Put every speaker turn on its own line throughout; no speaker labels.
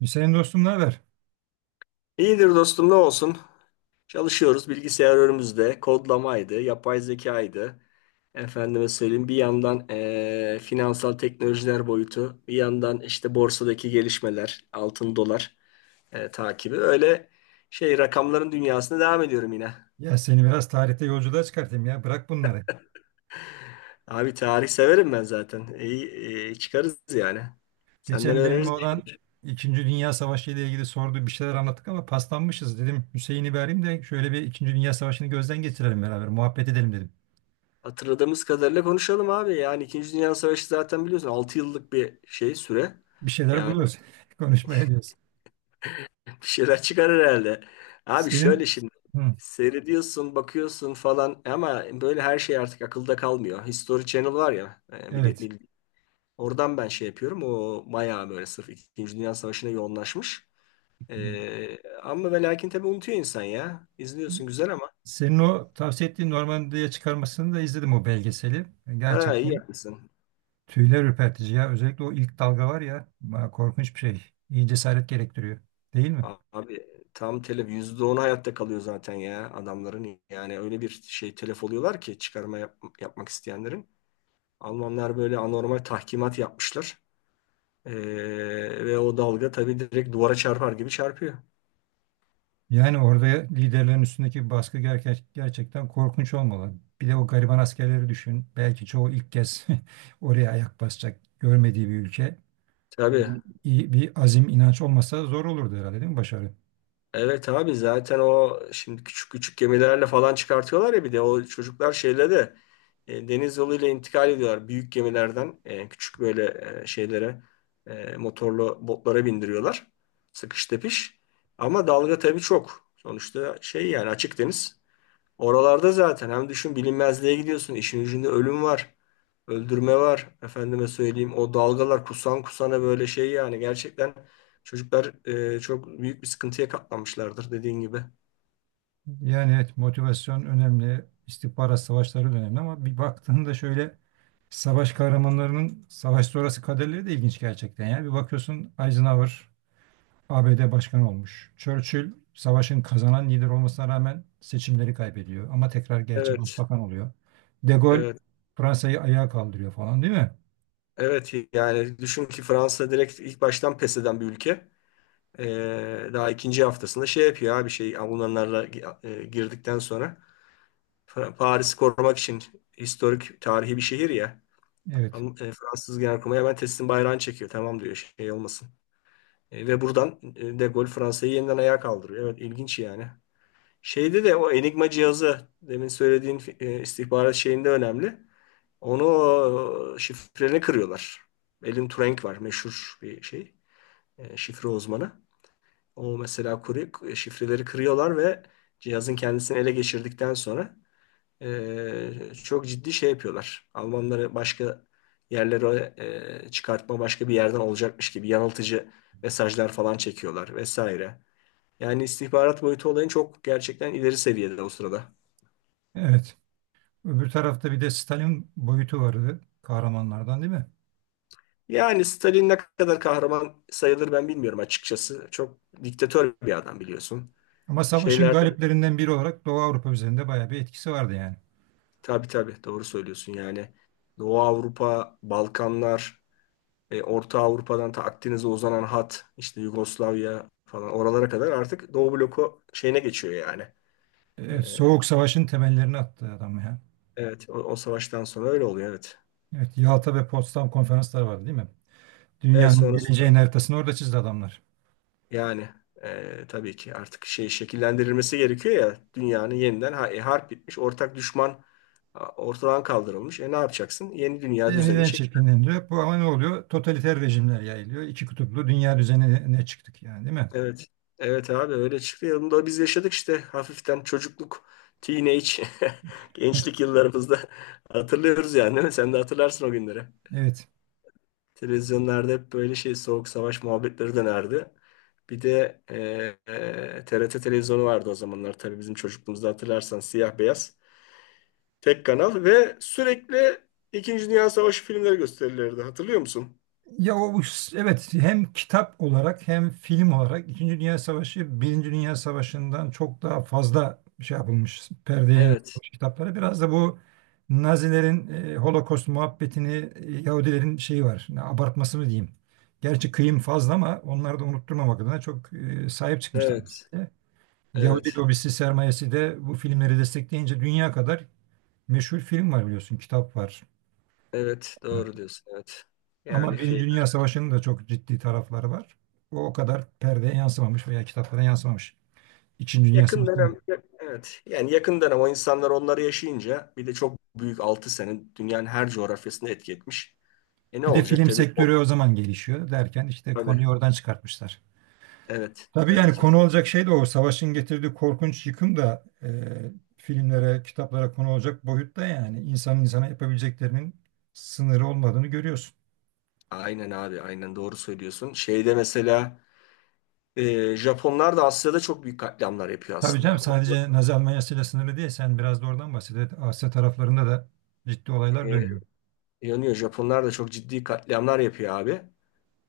Hüseyin dostum, ne haber?
İyidir dostum ne olsun. Çalışıyoruz, bilgisayar önümüzde. Kodlamaydı, yapay zekaydı. Efendime söyleyeyim, bir yandan finansal teknolojiler boyutu, bir yandan işte borsadaki gelişmeler, altın dolar takibi. Öyle şey, rakamların dünyasına devam ediyorum yine.
Ya seni biraz tarihte yolculuğa çıkartayım ya. Bırak bunları.
Abi tarih severim ben zaten. İyi, iyi çıkarız yani. Senden
Geçen benim
öğreniriz.
olan İkinci Dünya Savaşı ile ilgili sordu, bir şeyler anlattık ama paslanmışız dedim. Hüseyin'i bir arayayım da şöyle bir İkinci Dünya Savaşı'nı gözden geçirelim beraber, muhabbet edelim dedim.
Hatırladığımız kadarıyla konuşalım abi. Yani İkinci Dünya Savaşı zaten biliyorsun 6 yıllık bir şey süre.
Bir şeyler
Yani
buluyoruz. Konuşmaya diyoruz.
bir şeyler çıkar herhalde. Abi şöyle
Senin
şimdi
Hı,
seyrediyorsun, bakıyorsun falan ama böyle her şey artık akılda kalmıyor. History Channel var ya,
evet.
oradan ben şey yapıyorum. O bayağı böyle sırf İkinci Dünya Savaşı'na yoğunlaşmış. Ama ve lakin tabii unutuyor insan ya. İzliyorsun, güzel ama.
Senin o tavsiye ettiğin Normandiya'ya çıkarmasını da izledim, o belgeseli.
Ha, iyi
Gerçekten
yapmışsın.
tüyler ürpertici ya. Özellikle o ilk dalga var ya. Korkunç bir şey. İyi cesaret gerektiriyor, değil mi?
Abi tam telef, yüzde onu hayatta kalıyor zaten ya adamların. Yani öyle bir şey telef oluyorlar ki çıkarma yapmak isteyenlerin. Almanlar böyle anormal tahkimat yapmışlar. Ee, Ve o dalga tabii direkt duvara çarpar gibi çarpıyor.
Yani orada liderlerin üstündeki baskı gerçekten korkunç olmalı. Bir de o gariban askerleri düşün. Belki çoğu ilk kez oraya ayak basacak, görmediği bir ülke.
Tabii.
İyi bir azim, inanç olmasa zor olurdu herhalde, değil mi başarı?
Evet abi, zaten o şimdi küçük küçük gemilerle falan çıkartıyorlar ya, bir de o çocuklar şeyle de deniz yoluyla intikal ediyorlar. Büyük gemilerden küçük böyle şeylere, motorlu botlara bindiriyorlar. Sıkış tepiş. Ama dalga tabii çok. Sonuçta şey yani, açık deniz. Oralarda zaten hem düşün bilinmezliğe gidiyorsun, işin ucunda ölüm var. Öldürme var. Efendime söyleyeyim, o dalgalar kusan kusana böyle şey yani. Gerçekten çocuklar çok büyük bir sıkıntıya katlanmışlardır dediğin gibi.
Yani evet, motivasyon önemli, istihbarat savaşları da önemli ama bir baktığında şöyle, savaş kahramanlarının savaş sonrası kaderleri de ilginç gerçekten. Yani bir bakıyorsun, Eisenhower ABD başkanı olmuş. Churchill savaşın kazanan lider olmasına rağmen seçimleri kaybediyor. Ama tekrar gerçi
Evet.
başbakan oluyor. De Gaulle
Evet.
Fransa'yı ayağa kaldırıyor falan, değil mi?
Evet yani düşün ki Fransa direkt ilk baştan pes eden bir ülke. E, daha ikinci haftasında şey yapıyor abi, şey Almanlarla girdikten sonra. Paris'i korumak için, historik, tarihi bir şehir ya.
Evet.
Fransız Genelkurmay'a hemen teslim bayrağını çekiyor. Tamam diyor, şey olmasın. Ve buradan De Gaulle Fransa'yı yeniden ayağa kaldırıyor. Evet ilginç yani. Şeyde de o Enigma cihazı demin söylediğin istihbarat şeyinde önemli. Onu o, şifreni kırıyorlar. Elin Turing var, meşhur bir şey, şifre uzmanı. O mesela kuruyor, şifreleri kırıyorlar ve cihazın kendisini ele geçirdikten sonra çok ciddi şey yapıyorlar. Almanları başka yerlere çıkartma başka bir yerden olacakmış gibi yanıltıcı mesajlar falan çekiyorlar vesaire. Yani istihbarat boyutu olayın çok gerçekten ileri seviyede o sırada.
Evet. Öbür tarafta bir de Stalin boyutu vardı, kahramanlardan değil mi?
Yani Stalin ne kadar kahraman sayılır ben bilmiyorum açıkçası. Çok diktatör bir adam biliyorsun.
Ama savaşın
Şeyler,
galiplerinden biri olarak Doğu Avrupa üzerinde bayağı bir etkisi vardı yani.
tabii tabii doğru söylüyorsun yani. Doğu Avrupa, Balkanlar, Orta Avrupa'dan ta Akdeniz'e uzanan hat, işte Yugoslavya falan oralara kadar artık Doğu bloku şeyine geçiyor yani.
Evet,
E,
Soğuk Savaş'ın temellerini attı adam ya.
evet o, o savaştan sonra öyle oluyor, evet.
Evet, Yalta ve Potsdam konferansları vardı değil mi?
Evet
Dünyanın geleceğin
sonrasında
haritasını orada çizdi adamlar.
yani, tabii ki artık şey, şekillendirilmesi gerekiyor ya dünyanın yeniden, harp bitmiş, ortak düşman ortadan kaldırılmış. E ne yapacaksın? Yeni dünya düzenini.
Yeniden şekillendiriyor. Bu ama ne oluyor? Totaliter rejimler yayılıyor. İki kutuplu dünya düzenine çıktık yani, değil mi?
Evet. Evet abi, öyle çıktı ya. Bunu da biz yaşadık işte hafiften çocukluk, teenage, gençlik yıllarımızda hatırlıyoruz yani değil mi? Sen de hatırlarsın o günleri.
Evet.
Televizyonlarda hep böyle şey, soğuk savaş muhabbetleri dönerdi. Bir de TRT televizyonu vardı o zamanlar tabii, bizim çocukluğumuzda hatırlarsan siyah beyaz. Tek kanal ve sürekli İkinci Dünya Savaşı filmleri gösterilirdi. Hatırlıyor musun?
Ya o evet, hem kitap olarak hem film olarak İkinci Dünya Savaşı Birinci Dünya Savaşı'ndan çok daha fazla şey yapılmış, perdeye
Evet,
yansıtılmış, kitapları. Biraz da bu Nazilerin Holocaust muhabbetini, Yahudilerin şeyi var. Ne, abartması mı diyeyim? Gerçi kıyım fazla ama onları da unutturmamak adına çok sahip çıkmışlar
evet,
mesela. Yahudi
evet,
lobisi sermayesi de bu filmleri destekleyince dünya kadar meşhur film var, biliyorsun, kitap var.
evet. Doğru diyorsun. Evet.
Ama
Yani
Birinci
şey,
Dünya Savaşı'nın da çok ciddi tarafları var. O o kadar perdeye yansımamış veya kitaplara yansımamış. İkinci Dünya
yakın
Savaşı.
dönem, evet. Yani yakın dönem, o insanlar onları yaşayınca, bir de çok büyük, 6 sene dünyanın her coğrafyasında etki etmiş. E ne
Bir de
olacak?
film
Tabii, o,
sektörü o zaman gelişiyor derken işte
tabii.
konuyu oradan çıkartmışlar.
Evet,
Tabii
tabii
yani
ki.
konu olacak şey de o. Savaşın getirdiği korkunç yıkım da filmlere, kitaplara konu olacak boyutta yani. İnsanın insana yapabileceklerinin sınırı olmadığını görüyorsun.
Aynen abi, aynen doğru söylüyorsun. Şeyde mesela Japonlar da Asya'da çok büyük katliamlar yapıyor
Tabii canım,
aslında. O-
sadece Nazi Almanyası ile sınırlı değil. Sen biraz da oradan bahset. Evet, Asya taraflarında da ciddi olaylar
E,
dönüyor.
yanıyor. Japonlar da çok ciddi katliamlar yapıyor abi.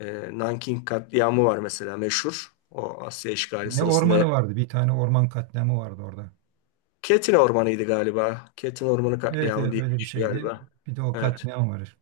Nanking katliamı var mesela meşhur. O Asya işgali
Ne
sırasında.
ormanı vardı? Bir tane orman katliamı vardı orada.
Ketin Ormanı'ydı galiba. Ketin Ormanı
Evet,
katliamı
evet,
diye bir
öyle bir
şey
şeydi.
galiba.
Bir de o
Evet.
katliam var.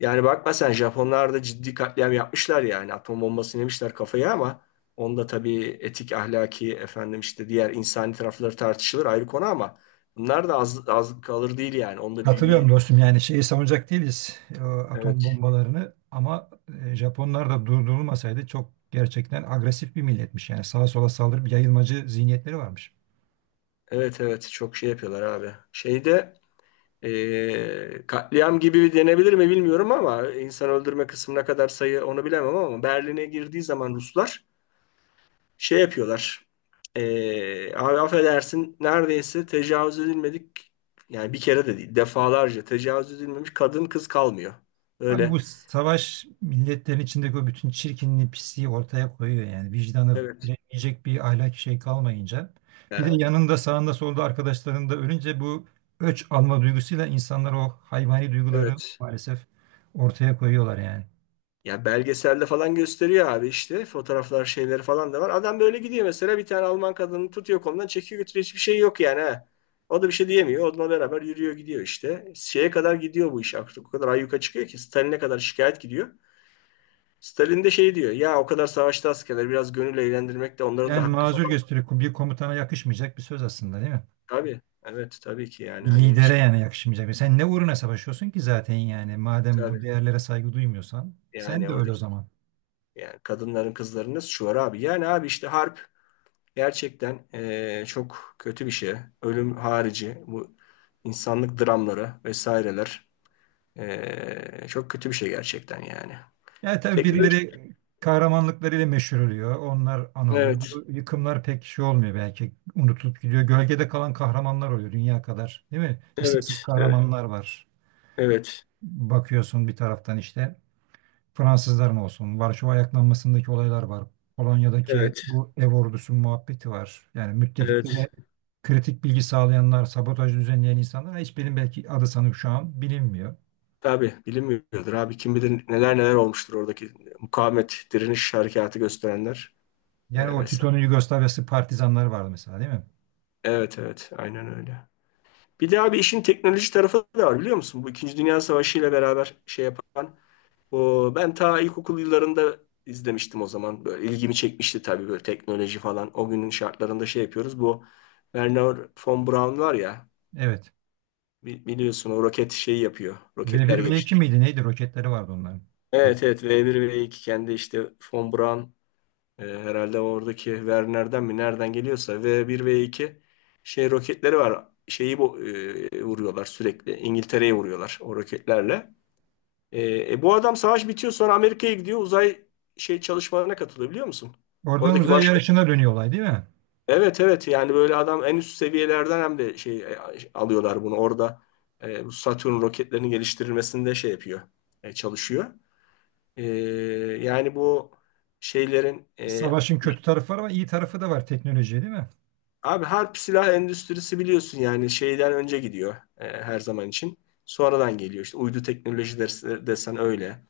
Yani bakma sen, Japonlar da ciddi katliam yapmışlar yani. Atom bombası yemişler kafaya ama onda tabii etik, ahlaki, efendim işte diğer insani tarafları tartışılır, ayrı konu ama bunlar da az, az kalır değil yani. Onda bir,
Katılıyorum dostum. Yani şeyi savunacak değiliz, atom
evet
bombalarını, ama Japonlar da durdurulmasaydı çok, gerçekten agresif bir milletmiş. Yani sağa sola saldırıp yayılmacı zihniyetleri varmış.
evet evet çok şey yapıyorlar abi. Şeyde katliam gibi denebilir mi bilmiyorum ama insan öldürme kısmına kadar, sayı onu bilemem, ama Berlin'e girdiği zaman Ruslar şey yapıyorlar. Abi affedersin neredeyse tecavüz edilmedik, yani bir kere de değil defalarca tecavüz edilmemiş kadın kız kalmıyor.
Abi bu
Öyle.
savaş milletlerin içindeki o bütün çirkinliği, pisliği ortaya koyuyor yani. Vicdanı
Evet.
yiyecek bir ahlaki şey kalmayınca. Bir de
Ya,
yanında, sağında, solda arkadaşların da ölünce, bu öç alma duygusuyla insanlar o hayvani duyguları
evet.
maalesef ortaya koyuyorlar yani.
Ya belgeselde falan gösteriyor abi, işte fotoğraflar şeyleri falan da var. Adam böyle gidiyor mesela, bir tane Alman kadını tutuyor, kolundan çekiyor, götürüyor, hiçbir şey yok yani ha. O da bir şey diyemiyor. Onunla beraber yürüyor gidiyor işte. Şeye kadar gidiyor bu iş artık. O kadar ayyuka çıkıyor ki Stalin'e kadar şikayet gidiyor. Stalin de şey diyor. Ya o kadar savaşta askerler biraz gönül eğlendirmek de onların da
Yani
hakkı
mazur
falan.
gösteriyor. Bir komutana yakışmayacak bir söz aslında, değil mi?
Tabii. Evet tabii ki, yani
Bir
hani
lidere
şey,
yani yakışmayacak. Sen ne uğruna savaşıyorsun ki zaten yani. Madem bu
tabii,
değerlere saygı duymuyorsan, sen
yani
de öyle o
oradaki,
zaman.
yani kadınların kızların nasıl, şu var abi? Yani abi işte harp gerçekten çok kötü bir şey. Ölüm harici bu insanlık dramları vesaireler çok kötü bir şey gerçekten yani.
Yani tabii
Teknoloji.
birileri kahramanlıklarıyla meşhur oluyor. Onlar anılıyor.
Evet.
Bu yıkımlar pek şey olmuyor belki. Unutulup gidiyor. Gölgede kalan kahramanlar oluyor dünya kadar. Değil mi? İsimsiz
Evet. Evet.
kahramanlar var.
Evet.
Bakıyorsun bir taraftan işte Fransızlar mı olsun? Varşova ayaklanmasındaki olaylar var. Polonya'daki
Evet.
bu ev ordusu muhabbeti var. Yani
Evet.
müttefiklere kritik bilgi sağlayanlar, sabotaj düzenleyen insanlar, hiçbirinin belki adı sanıp şu an bilinmiyor.
Tabii bilinmiyordur abi. Kim bilir neler neler olmuştur oradaki mukavemet, direniş harekatı gösterenler.
Yani o
Vesaire.
Tito'nun Yugoslavyası partizanları vardı mesela, değil mi?
Evet evet aynen öyle. Bir de abi işin teknoloji tarafı da var biliyor musun? Bu İkinci Dünya Savaşı ile beraber şey yapan. O, ben ta ilkokul yıllarında izlemiştim o zaman. Böyle ilgimi çekmişti tabii, böyle teknoloji falan. O günün şartlarında şey yapıyoruz. Bu Werner von Braun var ya,
Evet.
biliyorsun o roket şeyi yapıyor.
v
Roketler
bir v iki
geliştiriyor.
miydi neydi, roketleri vardı onların.
Evet
Tek-
evet V1 V2 kendi işte von Braun. Herhalde oradaki Werner'den mi nereden geliyorsa v bir v iki şey roketleri var. Şeyi bu vuruyorlar sürekli. İngiltere'ye vuruyorlar o roketlerle. Bu adam savaş bitiyor sonra Amerika'ya gidiyor. Uzay şey çalışmalarına katılıyor biliyor musun?
Oradan
Oradaki
uzay
baş,
yarışına dönüyor olay, değil mi?
evet evet yani böyle adam en üst seviyelerden hem de şey, alıyorlar bunu orada. Bu Satürn roketlerinin geliştirilmesinde şey yapıyor, çalışıyor. E, yani bu şeylerin e,
Savaşın kötü tarafı var ama iyi tarafı da var, teknoloji, değil mi?
Abi harp silah endüstrisi biliyorsun yani şeyden önce gidiyor her zaman için. Sonradan geliyor işte, uydu teknolojileri desen öyle.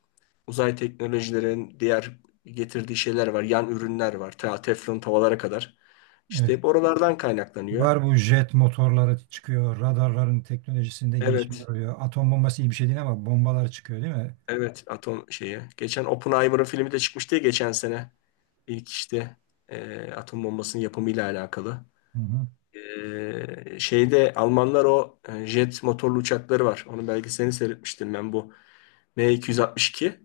Uzay teknolojilerin diğer getirdiği şeyler var. Yan ürünler var. Ta teflon tavalara kadar. İşte
Evet.
hep oralardan kaynaklanıyor.
Var, bu jet motorları çıkıyor, radarların teknolojisinde
Evet.
gelişmeler oluyor. Atom bombası iyi bir şey değil ama bombalar çıkıyor, değil mi?
Evet atom şeyi. Geçen Oppenheimer'ın filmi de çıkmıştı ya geçen sene. İlk işte atom bombasının yapımıyla alakalı.
Hı hı.
Şeyde Almanlar o jet motorlu uçakları var. Onun belgeselini seyretmiştim ben bu M262.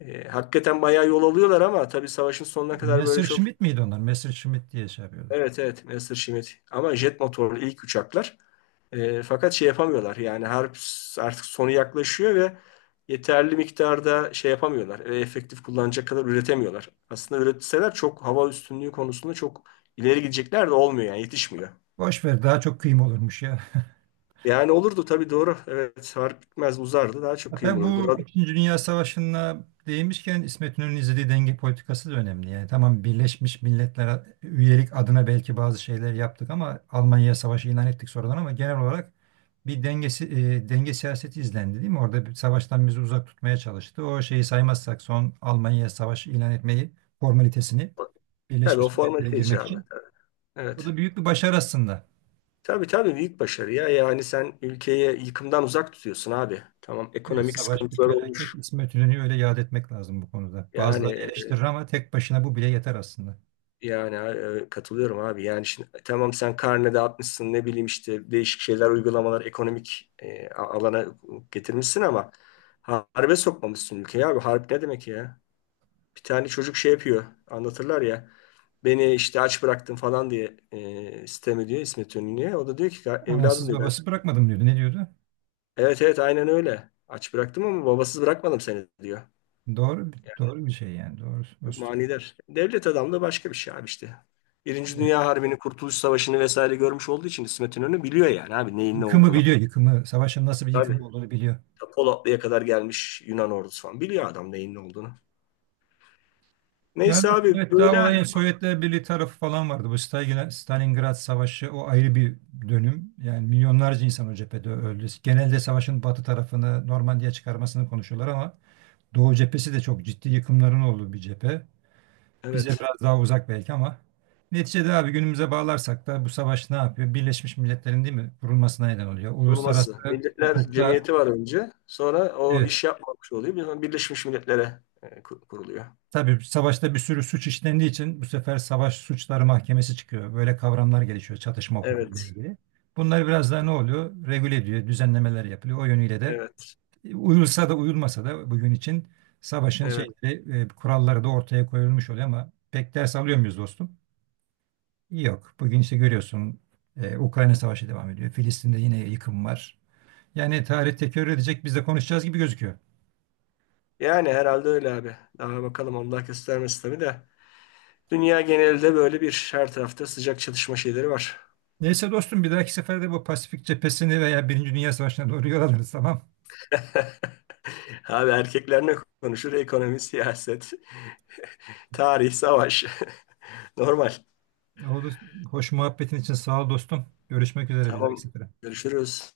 Hakikaten bayağı yol alıyorlar ama tabii savaşın sonuna kadar böyle çok
Messerschmitt miydi onlar? Messerschmitt diye şey yapıyordu.
evet evet Messerschmitt, ama jet motorlu ilk uçaklar. Fakat şey yapamıyorlar yani, harp artık sonu yaklaşıyor ve yeterli miktarda şey yapamıyorlar. Efektif kullanacak kadar üretemiyorlar. Aslında üretseler çok hava üstünlüğü konusunda çok ileri gidecekler de olmuyor yani, yetişmiyor.
Boş ver, daha çok kıyım olurmuş ya.
Yani olurdu tabii, doğru. Evet harp bitmez uzardı, daha çok kıyım
Hatta
olurdu.
bu
Rad-
İkinci Dünya Savaşı'na değinmişken İsmet İnönü'nün izlediği denge politikası da önemli. Yani tamam, Birleşmiş Milletler üyelik adına belki bazı şeyler yaptık, ama Almanya'ya savaşı ilan ettik sonradan, ama genel olarak bir dengesi, denge siyaseti izlendi, değil mi? Orada bir, savaştan bizi uzak tutmaya çalıştı. O şeyi saymazsak, son Almanya'ya Savaşı ilan etmeyi, formalitesini,
Tabii o
Birleşmiş Milletler'e
formalite
girmek
icabı.
için. O
Evet.
da büyük bir başarı aslında.
Tabii tabii büyük başarı ya. Yani sen ülkeyi yıkımdan uzak tutuyorsun abi. Tamam
Evet,
ekonomik
savaş bir
sıkıntılar
felaket.
olmuş.
İsmet İnönü'yü öyle yad etmek lazım bu konuda. Bazıları
Yani
eleştirir ama tek başına bu bile yeter aslında.
yani katılıyorum abi. Yani şimdi tamam sen karne dağıtmışsın, ne bileyim işte değişik şeyler uygulamalar ekonomik alana getirmişsin ama harbe sokmamışsın ülkeyi abi. Harp ne demek ya? Bir tane çocuk şey yapıyor, anlatırlar ya. Beni işte aç bıraktın falan diye sitem ediyor İsmet İnönü'ye. O da diyor ki evladım,
Anasız
diyor ben.
babası bırakmadım diyordu. Ne diyordu?
Evet evet aynen öyle. Aç bıraktım ama babasız bırakmadım seni, diyor.
Doğru,
Yani
doğru bir şey yani. Doğru
çok
dostum.
manidar. Devlet adamı da başka bir şey abi işte. Birinci
Evet.
Dünya Harbi'ni, Kurtuluş Savaşı'nı vesaire görmüş olduğu için İsmet İnönü biliyor yani abi neyin ne
Yıkımı
olduğunu.
biliyor, yıkımı. Savaşın nasıl bir
Abi
yıkım olduğunu biliyor.
ta Polatlı'ya kadar gelmiş Yunan ordusu falan. Biliyor adam neyin ne olduğunu.
Yani
Neyse
dostum,
abi
evet, daha
böyle,
olayın Sovyetler Birliği tarafı falan vardı. Bu Stalingrad Savaşı o ayrı bir dönüm. Yani milyonlarca insan o cephede öldü. Genelde savaşın batı tarafını, Normandiya çıkarmasını konuşuyorlar ama Doğu cephesi de çok ciddi yıkımların olduğu bir cephe. Bize
evet.
biraz daha uzak belki ama neticede abi, günümüze bağlarsak da, bu savaş ne yapıyor? Birleşmiş Milletler'in, değil mi, kurulmasına neden oluyor. Uluslararası
Kurulması. Milletler
hukukta
Cemiyeti var önce. Sonra o
evet,
iş yapmamış oluyor. Birleşmiş Milletler'e kuruluyor.
tabii savaşta bir sürü suç işlendiği için bu sefer savaş suçları mahkemesi çıkıyor. Böyle kavramlar gelişiyor çatışma hukukuyla
Evet,
ilgili. Bunlar biraz daha ne oluyor? Regüle ediyor, düzenlemeler yapılıyor. O yönüyle de
evet,
uyulsa da uyulmasa da bugün için savaşın
evet.
şeyleri, kuralları da ortaya koyulmuş oluyor ama pek ders alıyor muyuz dostum? Yok. Bugün işte görüyorsun, Ukrayna Savaşı devam ediyor. Filistin'de yine yıkım var. Yani tarih tekrar edecek, biz de konuşacağız gibi gözüküyor.
Yani herhalde öyle abi. Daha bakalım, Allah göstermesi tabii de. Dünya genelinde böyle bir her tarafta sıcak çatışma şeyleri var.
Neyse dostum, bir dahaki seferde bu Pasifik cephesini veya Birinci Dünya Savaşı'na doğru yol alırız, tamam.
Abi erkekler ne konuşur? Ekonomi, siyaset, tarih, savaş. Normal.
Oldu. Hoş muhabbetin için sağ ol dostum. Görüşmek üzere, bir dahaki
Tamam.
sefere.
Görüşürüz.